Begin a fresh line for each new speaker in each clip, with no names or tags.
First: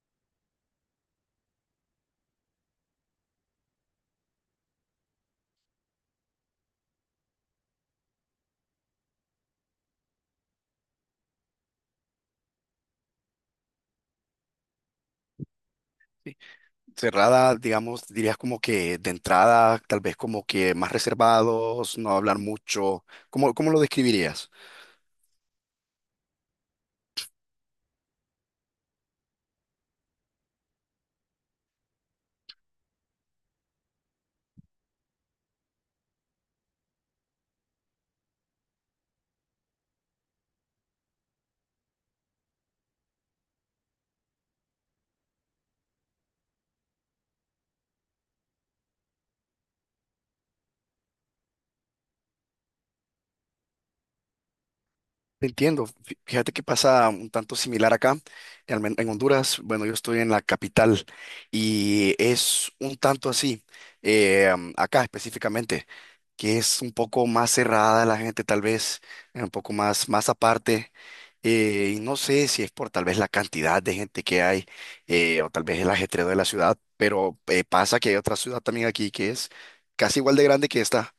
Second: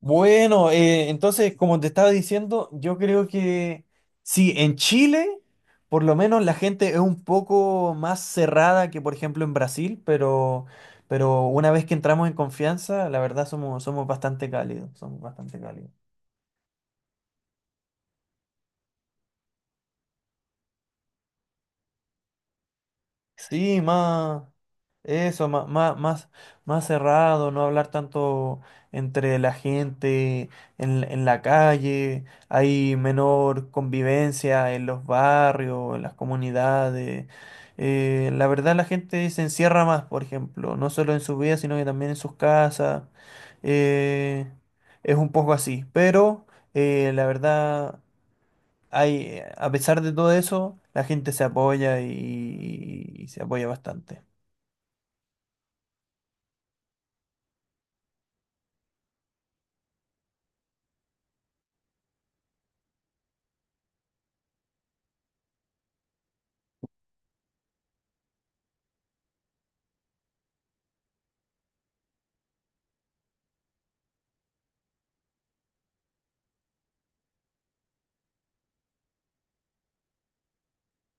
Bueno, entonces, como te estaba diciendo, yo creo que sí, en Chile, por lo menos la gente es un poco más cerrada que, por ejemplo, en Brasil, pero una vez que entramos en confianza, la verdad somos bastante cálidos, somos bastante cálidos.
Sí. Cerrada, digamos, dirías como que de entrada, tal vez como que más reservados, no hablar mucho. ¿Cómo lo
Sí, más
describirías?
eso, más, más, más, más cerrado, no hablar tanto entre la gente en la calle, hay menor convivencia en los barrios, en las comunidades. La verdad la gente se encierra más, por ejemplo, no solo en su vida, sino que también en sus casas. Eh, es un poco así, pero la verdad hay, a pesar de todo eso, la gente se apoya y se apoya bastante.
Entiendo. Fíjate que pasa un tanto similar acá, en Honduras. Bueno, yo estoy en la capital y es un tanto así, acá específicamente, que es un poco más cerrada la gente, tal vez, un poco más, más aparte. Y no sé si es por tal vez la cantidad de gente que hay, o tal vez el ajetreo de la ciudad, pero pasa que hay otra ciudad también aquí que es casi igual de grande que esta,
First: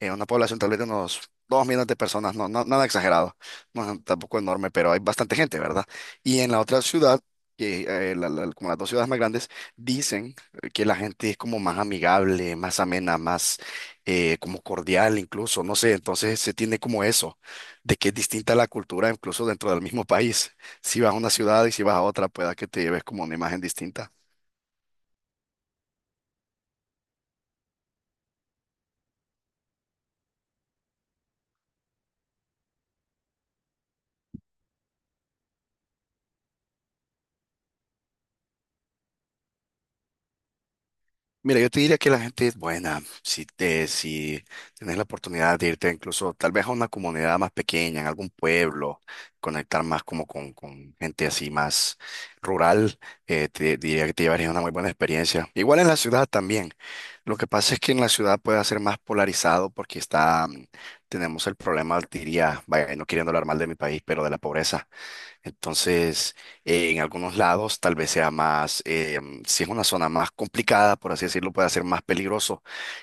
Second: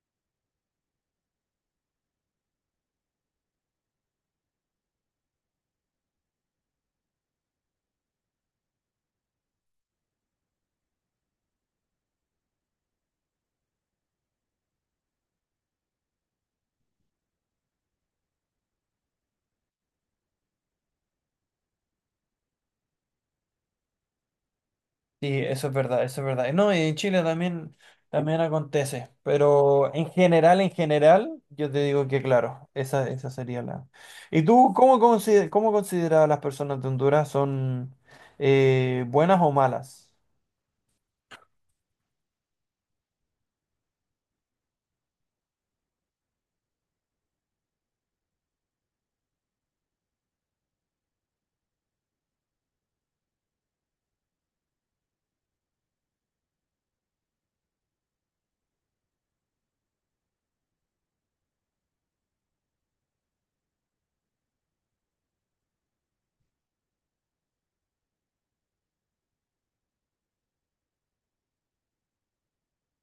una población tal vez de unos 2 millones de personas, nada exagerado, no es tampoco enorme, pero hay bastante gente, ¿verdad? Y en la otra ciudad, que, como las dos ciudades más grandes, dicen que la gente es como más amigable, más amena, más como cordial incluso, no sé, entonces se tiene como eso, de que es distinta la cultura incluso dentro del mismo país. Si vas a una ciudad y si vas a otra, pueda que te lleves como una imagen distinta.
Sí, eso es verdad, eso es verdad. No, y en Chile también acontece, pero en general, yo te digo que claro, esa sería la. ¿Y tú cómo consideras a las personas de Honduras son buenas o malas?
Mira, yo te diría que la gente es buena. Si te, si tienes la oportunidad de irte incluso tal vez a una comunidad más pequeña, en algún pueblo, conectar más como con gente así más rural, te diría que te llevarías una muy buena experiencia. Igual en la ciudad también. Lo que pasa es que en la ciudad puede ser más polarizado porque está, tenemos el problema, diría, vaya, no queriendo hablar mal de mi país, pero de la pobreza. Entonces, en algunos lados tal vez sea más, si es una zona más complicada, por así decirlo, puede ser más peligroso.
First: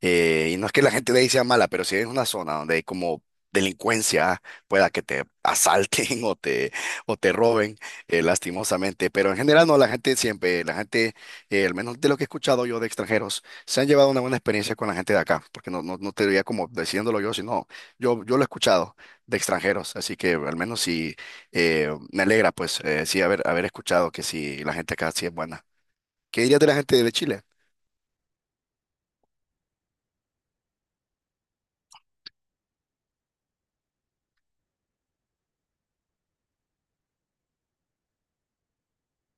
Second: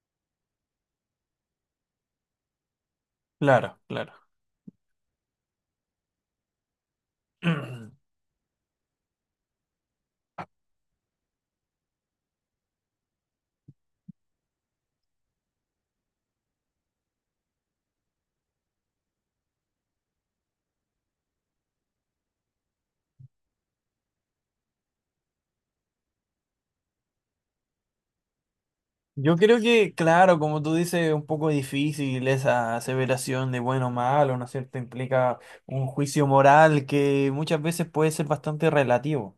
Y no es que la gente de ahí sea mala, pero si es una zona donde hay como
Claro, claro.
delincuencia, pueda que te asalten o te roben, lastimosamente. Pero en general no, la gente siempre, la gente, al menos de lo que he escuchado yo de extranjeros, se han llevado una buena experiencia con la gente de acá, porque no te diría como diciéndolo yo, sino yo lo he escuchado de extranjeros, así que al menos si me alegra, pues, sí, haber escuchado que sí, la gente acá sí es buena. ¿Qué dirías de la gente de Chile?
Yo creo que, claro, como tú dices, es un poco difícil esa aseveración de bueno o malo, ¿no es cierto? Implica un juicio moral que muchas veces puede ser bastante relativo.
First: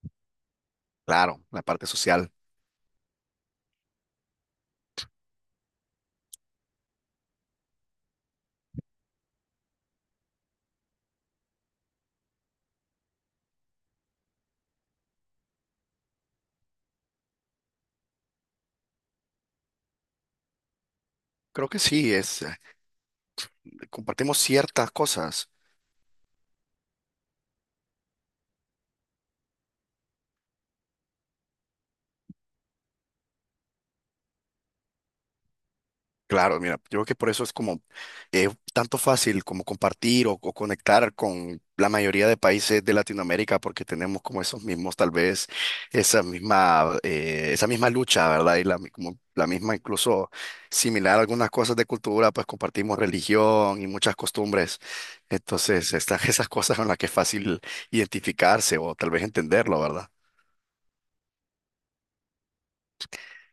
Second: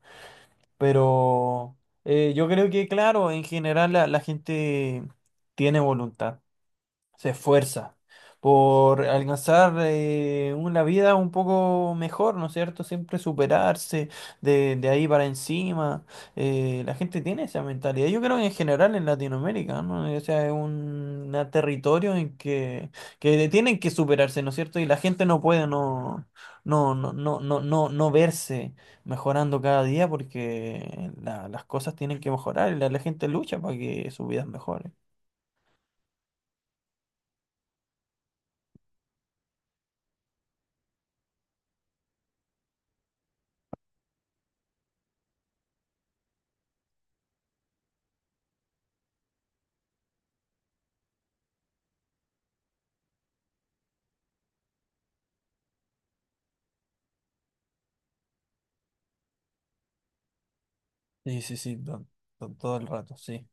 Claro, la
Pero
parte social.
yo creo que, claro, en general la gente tiene voluntad se esfuerza por alcanzar una vida un poco mejor, ¿no es cierto? Siempre superarse de ahí para encima. La gente tiene esa mentalidad. Yo creo que en general en Latinoamérica, ¿no? O sea, es un una
Creo que sí,
territorio en que tienen que
compartimos
superarse, ¿no es cierto? Y
ciertas
la gente no
cosas.
puede no, no verse mejorando cada día porque las cosas tienen que mejorar y la gente lucha para que sus vidas mejoren.
Claro, mira, yo creo que por eso es como eh, tanto fácil como compartir o conectar con la mayoría de países de Latinoamérica, porque tenemos como esos mismos, tal vez, esa misma lucha, ¿verdad? Y la, como la misma, incluso similar a algunas cosas de cultura, pues compartimos religión y muchas costumbres. Entonces, están esas cosas en las que es fácil identificarse o tal vez entenderlo, ¿verdad?
Sí, sí, sí, todo el rato, sí.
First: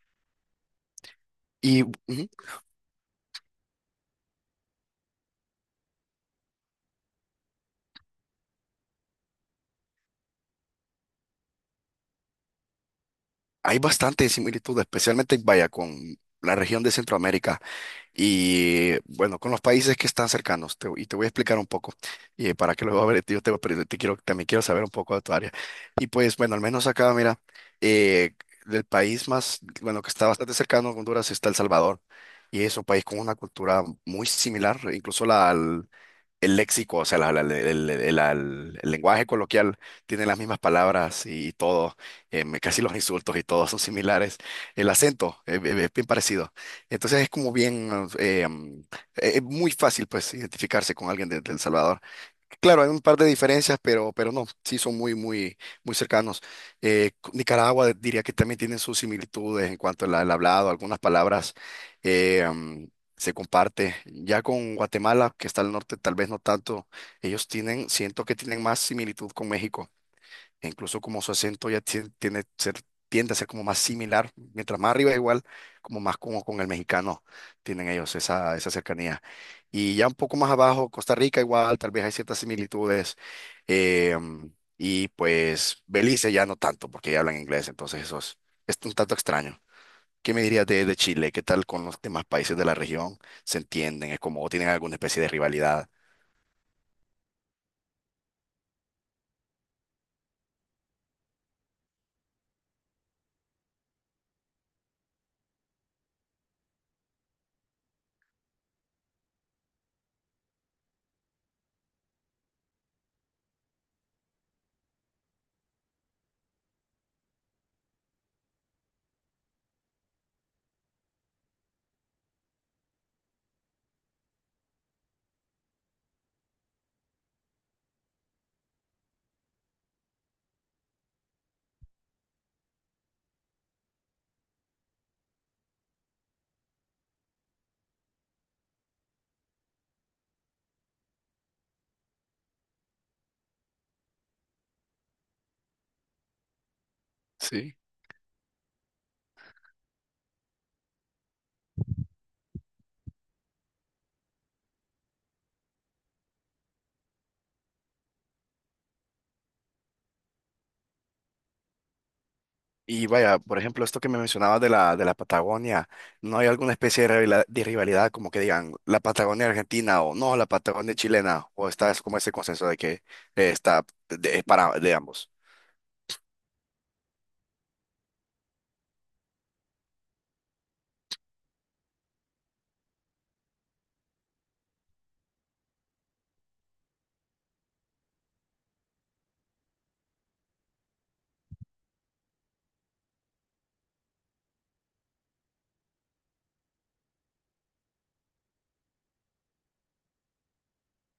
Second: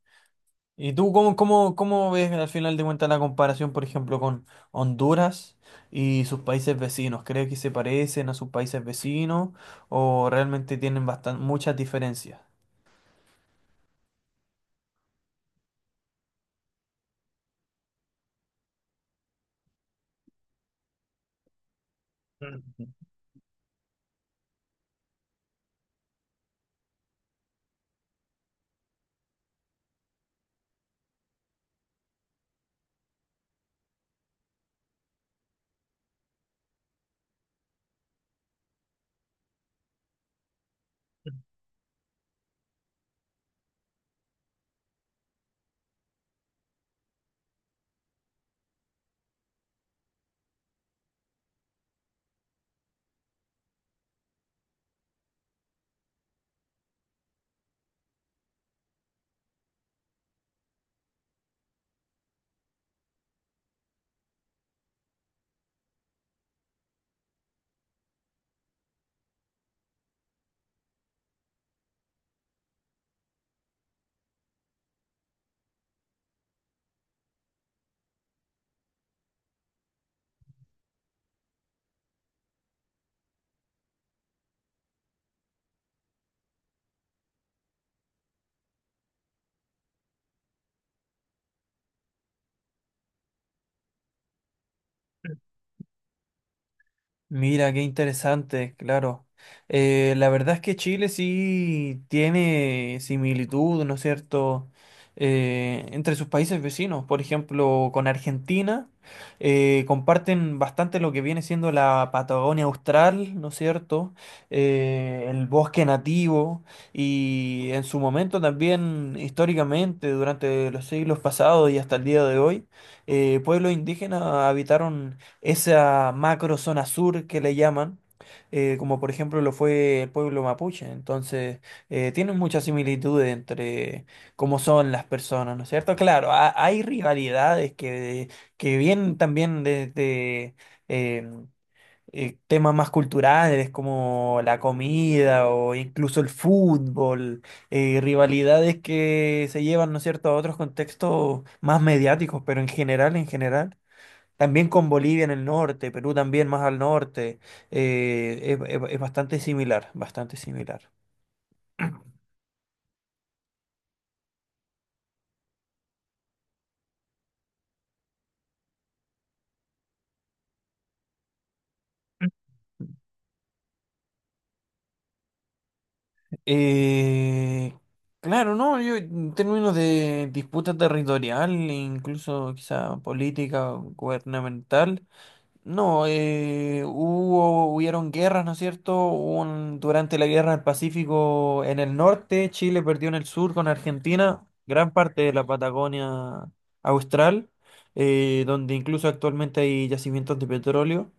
¿Y tú
Y
cómo
ujú,
ves al final de cuentas la comparación, por ejemplo, con Honduras y sus países vecinos? ¿Crees que se parecen a sus países vecinos o realmente tienen muchas diferencias?
hay bastante similitud, especialmente, vaya, con la región de Centroamérica. Y bueno, con los países que están cercanos, y te voy a explicar un poco, y para que luego a ver, pero te quiero, también quiero saber un poco de tu área. Y pues bueno, al menos acá, mira, eh, del país más, bueno, que está bastante cercano a Honduras está El Salvador, y es un país con una cultura muy similar, incluso la, el léxico, o sea, el lenguaje coloquial tiene las mismas palabras y todo, casi los insultos y todo son similares. El acento es, bien parecido. Entonces es como bien, eh, em, es muy fácil pues identificarse con alguien de El Salvador. Claro, hay un par de diferencias, pero no, sí son muy, muy, muy cercanos. Nicaragua diría que también tienen sus similitudes en cuanto al, al hablado, algunas palabras eh, am, se comparte. Ya con Guatemala, que está al norte, tal vez no tanto, ellos tienen, siento que tienen más similitud con México e incluso como su acento ya tiene ser, tiende a ser como más similar, mientras más arriba igual, como más como con el mexicano tienen ellos esa, esa cercanía. Y ya un poco más abajo, Costa Rica igual, tal vez hay ciertas similitudes, eh, y pues Belice ya no tanto, porque ya hablan inglés, entonces eso es un tanto extraño. ¿Qué me dirías de Chile? ¿Qué tal con los demás países de la región? ¿Se entienden? ¿Es como o tienen alguna especie de rivalidad?
Mira, qué interesante, claro. La verdad es que Chile sí tiene similitud, ¿no es cierto?, entre sus países vecinos. Por ejemplo, con Argentina comparten bastante lo que viene siendo la Patagonia Austral, ¿no es cierto?, el bosque nativo y en su momento también históricamente, durante los siglos pasados y hasta el día de hoy, pueblos indígenas habitaron esa macro zona sur que le llaman, como por ejemplo lo fue el pueblo mapuche. Entonces, tienen muchas similitudes entre cómo son las personas, ¿no es cierto? Claro, hay rivalidades que vienen también desde eh, temas más culturales como la comida o incluso el fútbol,
Sí.
rivalidades que se llevan, ¿no es cierto?, a otros contextos más mediáticos, pero en general, en general. También con Bolivia en el norte, Perú también más al norte, es bastante similar, bastante similar.
Y vaya, por ejemplo, esto que me mencionabas de la Patagonia, ¿no hay alguna especie de rivalidad como que digan la Patagonia argentina o no, la Patagonia chilena? ¿O está es como ese consenso de que está es para de ambos?
Eh, claro, no, yo en términos de disputa territorial, e incluso quizá política, o gubernamental, no, hubieron guerras, ¿no es cierto? Hubo durante la guerra del Pacífico en el norte, Chile perdió en el sur con Argentina, gran parte de la Patagonia Austral, donde incluso actualmente hay yacimientos de petróleo.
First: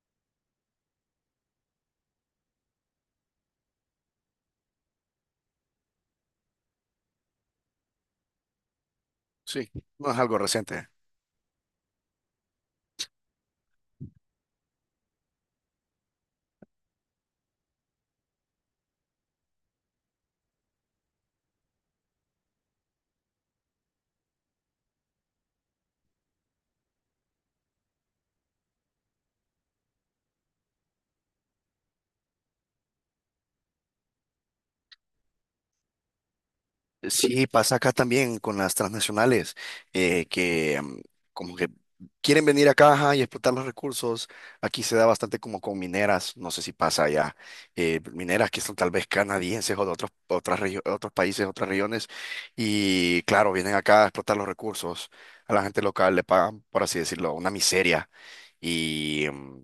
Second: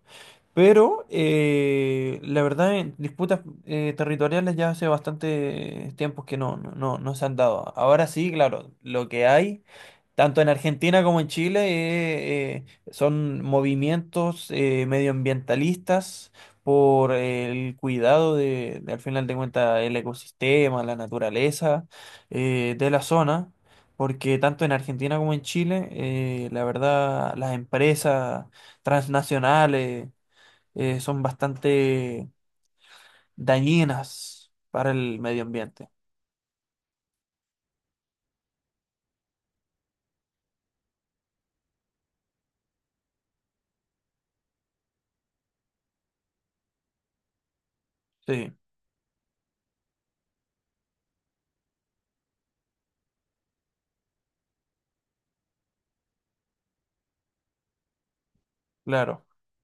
Pero la verdad, en disputas territoriales ya hace bastante tiempo que no, no se han dado. Ahora sí, claro, lo que hay.
Sí, no es algo
Tanto en
reciente.
Argentina como en Chile eh, son movimientos medioambientalistas por el cuidado de, al final de cuentas, el ecosistema, la naturaleza de la zona, porque tanto en Argentina como en Chile, la verdad, las empresas transnacionales son bastante dañinas para el medio ambiente.
Sí, pasa acá también con las transnacionales, eh, que mm, como que quieren venir acá ajá, y explotar los recursos. Aquí se da bastante como con mineras, no sé si pasa allá, mineras
Sí,
que son tal vez canadienses o de otros, otros países, otras regiones, y claro, vienen acá a explotar los recursos. A la gente local le pagan, por así decirlo, una miseria
claro.
y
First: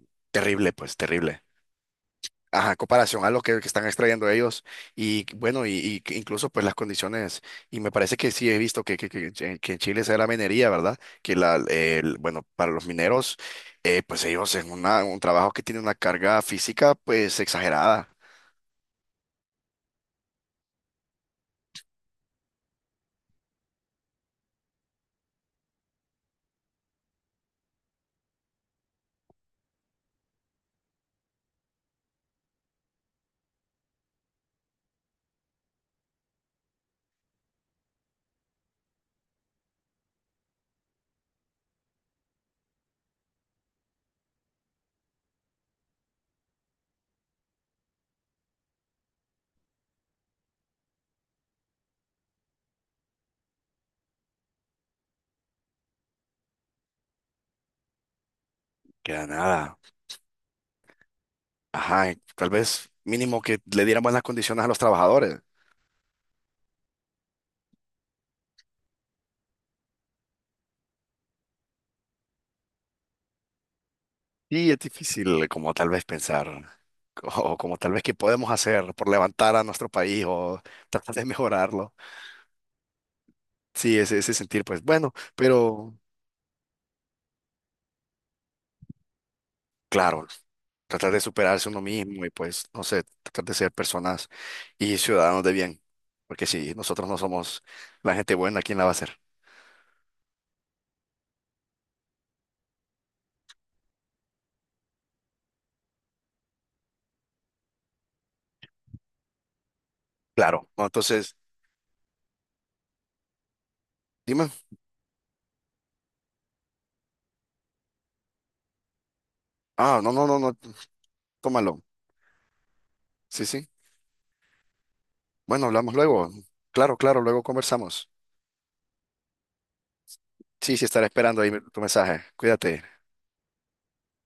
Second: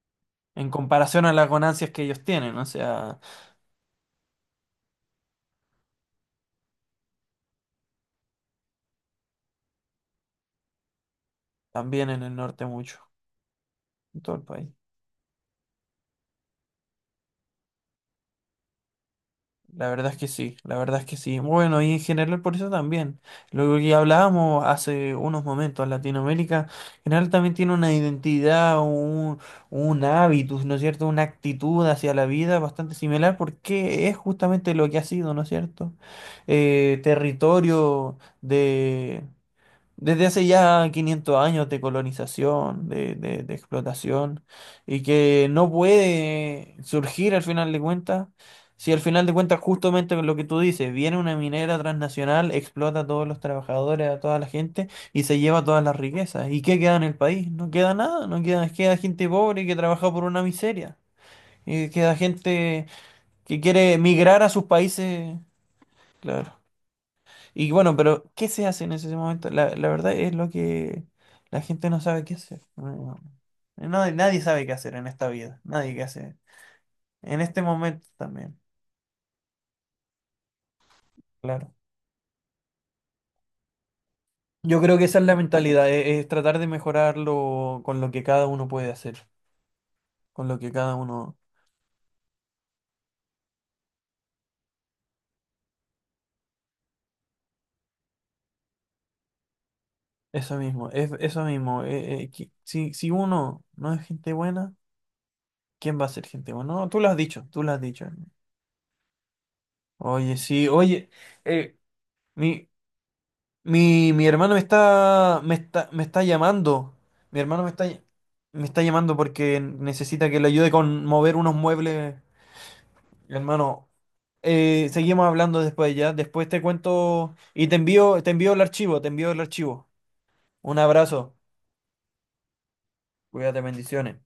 En
terrible, pues
comparación a
terrible.
las ganancias que ellos tienen, o
Ajá,
sea.
comparación a lo que están extrayendo ellos y bueno, y que incluso pues las condiciones, y me parece que sí he visto que, que en Chile se da la minería, ¿verdad? Que la,
También en el
bueno,
norte
para los
mucho,
mineros,
en
pues
todo el
ellos
país.
en una, un trabajo que tiene una carga física pues exagerada,
La verdad es que sí, la verdad es que sí. Bueno, y en general por eso también. Lo que hablábamos hace unos momentos, Latinoamérica en general también tiene una identidad, un hábitus, ¿no es cierto? Una actitud hacia la vida bastante similar porque es justamente lo que ha sido, ¿no es cierto? Territorio desde hace ya 500 años de colonización, de explotación, y que no puede surgir al final de cuentas, si al final de cuentas justamente lo que tú dices, viene una minera transnacional, explota a todos los trabajadores, a toda la gente, y se lleva todas las riquezas. ¿Y qué queda en el país? No queda nada, no queda, queda
que da
gente pobre que
nada,
trabaja por una miseria, y
ajá,
queda
y tal
gente
vez mínimo que
que
le
quiere
dieran buenas
emigrar a
condiciones
sus
a los
países,
trabajadores.
claro. Y bueno, pero ¿qué se hace en ese momento? La verdad es lo que la gente no sabe qué hacer. Nadie sabe
Sí
qué
es
hacer en esta
difícil
vida.
como tal
Nadie qué
vez
hacer.
pensar,
En
o
este
como tal vez
momento
qué podemos
también,
hacer por levantar a nuestro país o tratar de
claro.
mejorarlo. Sí, ese sentir,
Yo
pues
creo que
bueno,
esa es la mentalidad,
pero
es, tratar de mejorarlo con lo que cada uno puede hacer,
claro,
con lo que cada
tratar de
uno,
superarse uno mismo y pues, no sé, tratar de ser personas y ciudadanos de bien, porque si nosotros no somos la gente buena, ¿quién la va a ser?
eso mismo, es eso mismo. Si uno no es gente buena, ¿quién va a ser gente buena? No, tú lo has dicho, tú lo has dicho. Oye, sí,
Claro, no,
oye,
entonces,
eh, mi, mi
dime,
hermano me está, me está llamando. Mi hermano me está llamando porque
ah, no, no,
necesita que
no,
le
no,
ayude con mover unos
tómalo,
muebles.
sí, sí,
Hermano, seguimos hablando
bueno, hablamos
después ya.
luego,
Después te
claro, claro,
cuento
luego
y
conversamos,
te envío el archivo, te envío el archivo.
sí,
Un
sí, estaré
abrazo.
esperando ahí tu mensaje, cuídate.
Cuídate, bendiciones.